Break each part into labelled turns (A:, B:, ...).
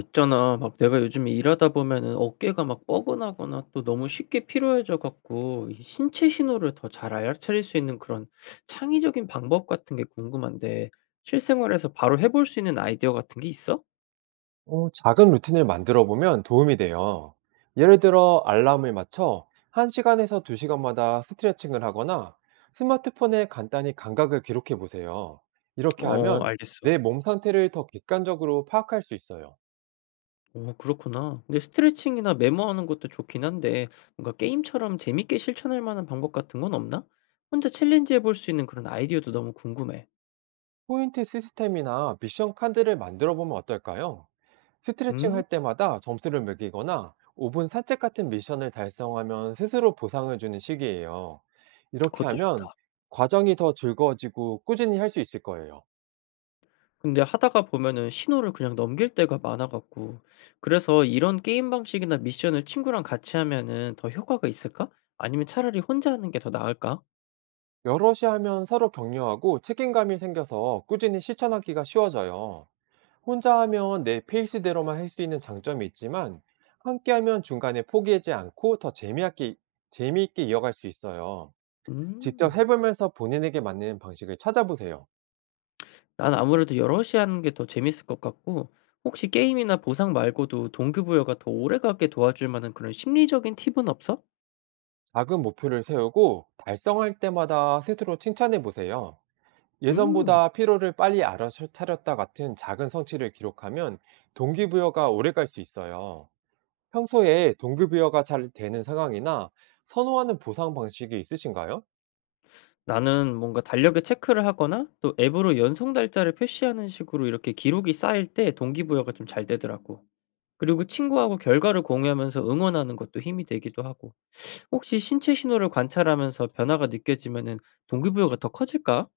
A: 있잖아. 막 내가 요즘에 일하다 보면은 어깨가 막 뻐근하거나 또 너무 쉽게 피로해져 갖고 이 신체 신호를 더 잘 알아차릴 수 있는 그런 창의적인 방법 같은 게 궁금한데 실생활에서 바로 해볼 수 있는 아이디어 같은 게 있어?
B: 작은 루틴을 만들어 보면 도움이 돼요. 예를 들어 알람을 맞춰 1 시간에서 2 시간마다 스트레칭을 하거나 스마트폰에 간단히 감각을 기록해 보세요. 이렇게
A: 어,
B: 하면
A: 알겠어.
B: 내 몸 상태를 더 객관적으로 파악할 수 있어요.
A: 오, 그렇구나. 근데 스트레칭이나 메모하는 것도 좋긴 한데 뭔가 게임처럼 재밌게 실천할 만한 방법 같은 건 없나? 혼자 챌린지 해볼 수 있는 그런 아이디어도 너무 궁금해.
B: 포인트 시스템이나 미션 카드를 만들어 보면 어떨까요? 스트레칭
A: 음,
B: 할 때마다 점수를 매기거나 5분 산책 같은 미션을 달성하면 스스로 보상을 주는 식이에요. 이렇게
A: 그것도
B: 하면
A: 좋다.
B: 과정이 더 즐거워지고 꾸준히 할 수 있을 거예요.
A: 근데 하다가 보면은 신호를 그냥 넘길 때가 많아 갖고 그래서 '이런 게임 방식이나 미션을 친구랑 같이 하면은 더 효과가 있을까? 아니면 차라리 혼자 하는 게 더 나을까?'
B: 여럿이 하면 서로 격려하고 책임감이 생겨서 꾸준히 실천하기가 쉬워져요. 혼자 하면 내 페이스대로만 할 수 있는 장점이 있지만, 함께 하면 중간에 포기하지 않고 더 재미있게 이어갈 수 있어요. 직접
A: 음.
B: 해보면서 본인에게 맞는 방식을 찾아보세요.
A: 난 아무래도 여럿이 하는 게 더 재밌을 것 같고 혹시 게임이나 보상 말고도 동기부여가 더 오래가게 도와줄 만한 그런 심리적인 팁은 없어?
B: 작은 목표를 세우고 달성할 때마다 스스로 칭찬해 보세요.
A: 음.
B: 예전보다 피로를 빨리 알아차렸다 같은 작은 성취를 기록하면 동기부여가 오래 갈 수 있어요. 평소에 동급이어가 잘 되는 상황이나 선호하는 보상 방식이 있으신가요?
A: 나는 뭔가 달력에 체크를 하거나 또 앱으로 연속 달짜를 표시하는 식으로 이렇게 기록이 쌓일 때 동기부여가 좀 잘 되더라고. 그리고 친구하고 결과를 공유하면서 응원하는 것도 힘이 되기도 하고. 혹시 신체 신호를 관찰하면서 변화가 느껴지면은 동기부여가 더 커질까?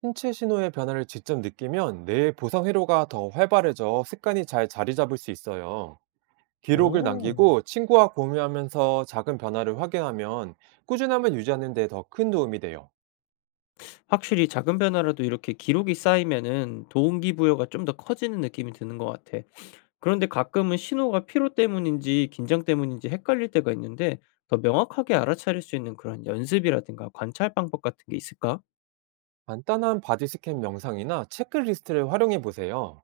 B: 신체 신호의 변화를 직접 느끼면 뇌의 보상 회로가 더 활발해져 습관이 잘 자리 잡을 수 있어요. 기록을
A: 오,
B: 남기고 친구와 공유하면서 작은 변화를 확인하면 꾸준함을 유지하는 데 더 큰 도움이 돼요.
A: 확실히 작은 변화라도 이렇게 기록이 쌓이면은 동기부여가 좀 더 커지는 느낌이 드는 것 같아. 그런데 가끔은 신호가 피로 때문인지 긴장 때문인지 헷갈릴 때가 있는데 더 명확하게 알아차릴 수 있는 그런 연습이라든가 관찰 방법 같은 게 있을까?
B: 간단한 바디 스캔 명상이나 체크리스트를 활용해 보세요.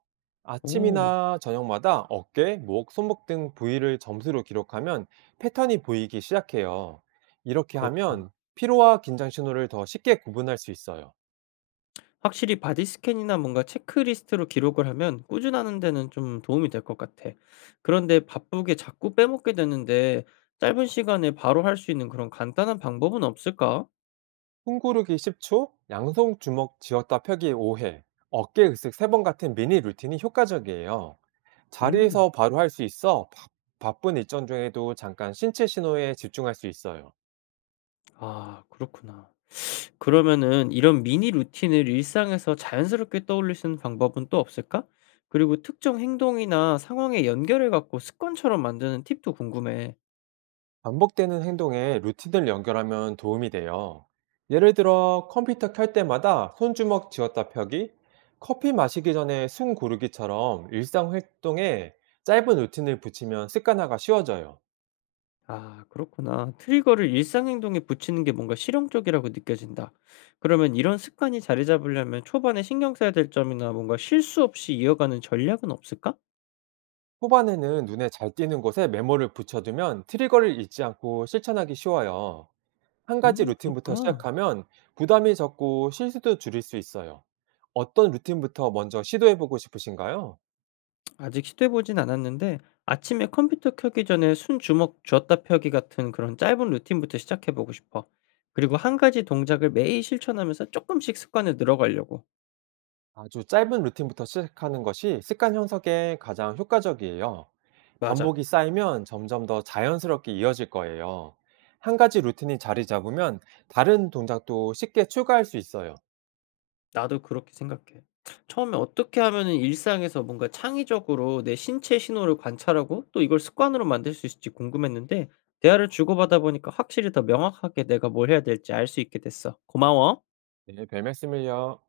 A: 오,
B: 아침이나 저녁마다 어깨, 목, 손목 등 부위를 점수로 기록하면 패턴이 보이기 시작해요. 이렇게
A: 그렇구나.
B: 하면 피로와 긴장 신호를 더 쉽게 구분할 수 있어요.
A: 확실히 바디 스캔이나 뭔가 체크리스트로 기록을 하면 꾸준하는 데는 좀 도움이 될 것 같아. 그런데 바쁘게 자꾸 빼먹게 되는데 짧은 시간에 바로 할 수 있는 그런 간단한 방법은 없을까?
B: 숨고르기 10초, 양손 주먹 쥐었다 펴기 5회, 어깨 으쓱 3번 같은 미니 루틴이 효과적이에요.
A: 음,
B: 자리에서 바로 할 수 있어 바쁜 일정 중에도 잠깐 신체 신호에 집중할 수 있어요.
A: 아, 그렇구나. 그러면은 이런 미니 루틴을 일상에서 자연스럽게 떠올릴 수 있는 방법은 또 없을까? 그리고 특정 행동이나 상황에 연결해 갖고 습관처럼 만드는 팁도 궁금해.
B: 반복되는 행동에 루틴을 연결하면 도움이 돼요. 예를 들어 컴퓨터 켤 때마다 손주먹 쥐었다 펴기, 커피 마시기 전에 숨 고르기처럼 일상 활동에 짧은 루틴을 붙이면 습관화가 쉬워져요.
A: 아, 그렇구나. '트리거를 일상 행동에 붙이는 게 뭔가 실용적이라고 느껴진다.' 그러면 이런 습관이 자리 잡으려면 초반에 신경 써야 될 점이나 뭔가 실수 없이 이어가는 전략은 없을까?
B: 후반에는 눈에 잘 띄는 곳에 메모를 붙여두면 트리거를 잊지 않고 실천하기 쉬워요. 한 가지
A: 음,
B: 루틴부터
A: 그렇구나.
B: 시작하면 부담이 적고 실수도 줄일 수 있어요. 어떤 루틴부터 먼저 시도해보고 싶으신가요?
A: 아직 시도해 보진 않았는데 아침에 컴퓨터 켜기 전에 "순 주먹 쥐었다 펴기" 같은 그런 짧은 루틴부터 시작해 보고 싶어. 그리고 한 가지 동작을 매일 실천하면서 조금씩 습관을 늘어가려고.
B: 아주 짧은 루틴부터 시작하는 것이 습관 형성에 가장 효과적이에요.
A: 맞아.
B: 반복이 쌓이면 점점 더 자연스럽게 이어질 거예요. 한 가지 루틴이 자리 잡으면 다른 동작도 쉽게 추가할 수 있어요.
A: 나도 그렇게 생각해. 처음에 어떻게 하면은 일상에서 뭔가 창의적으로 내 신체 신호를 관찰하고 또 이걸 습관으로 만들 수 있을지 궁금했는데 대화를 주고받아 보니까 확실히 더 명확하게 내가 뭘 해야 될지 알 수 있게 됐어. 고마워.
B: 네, 별 말씀을요.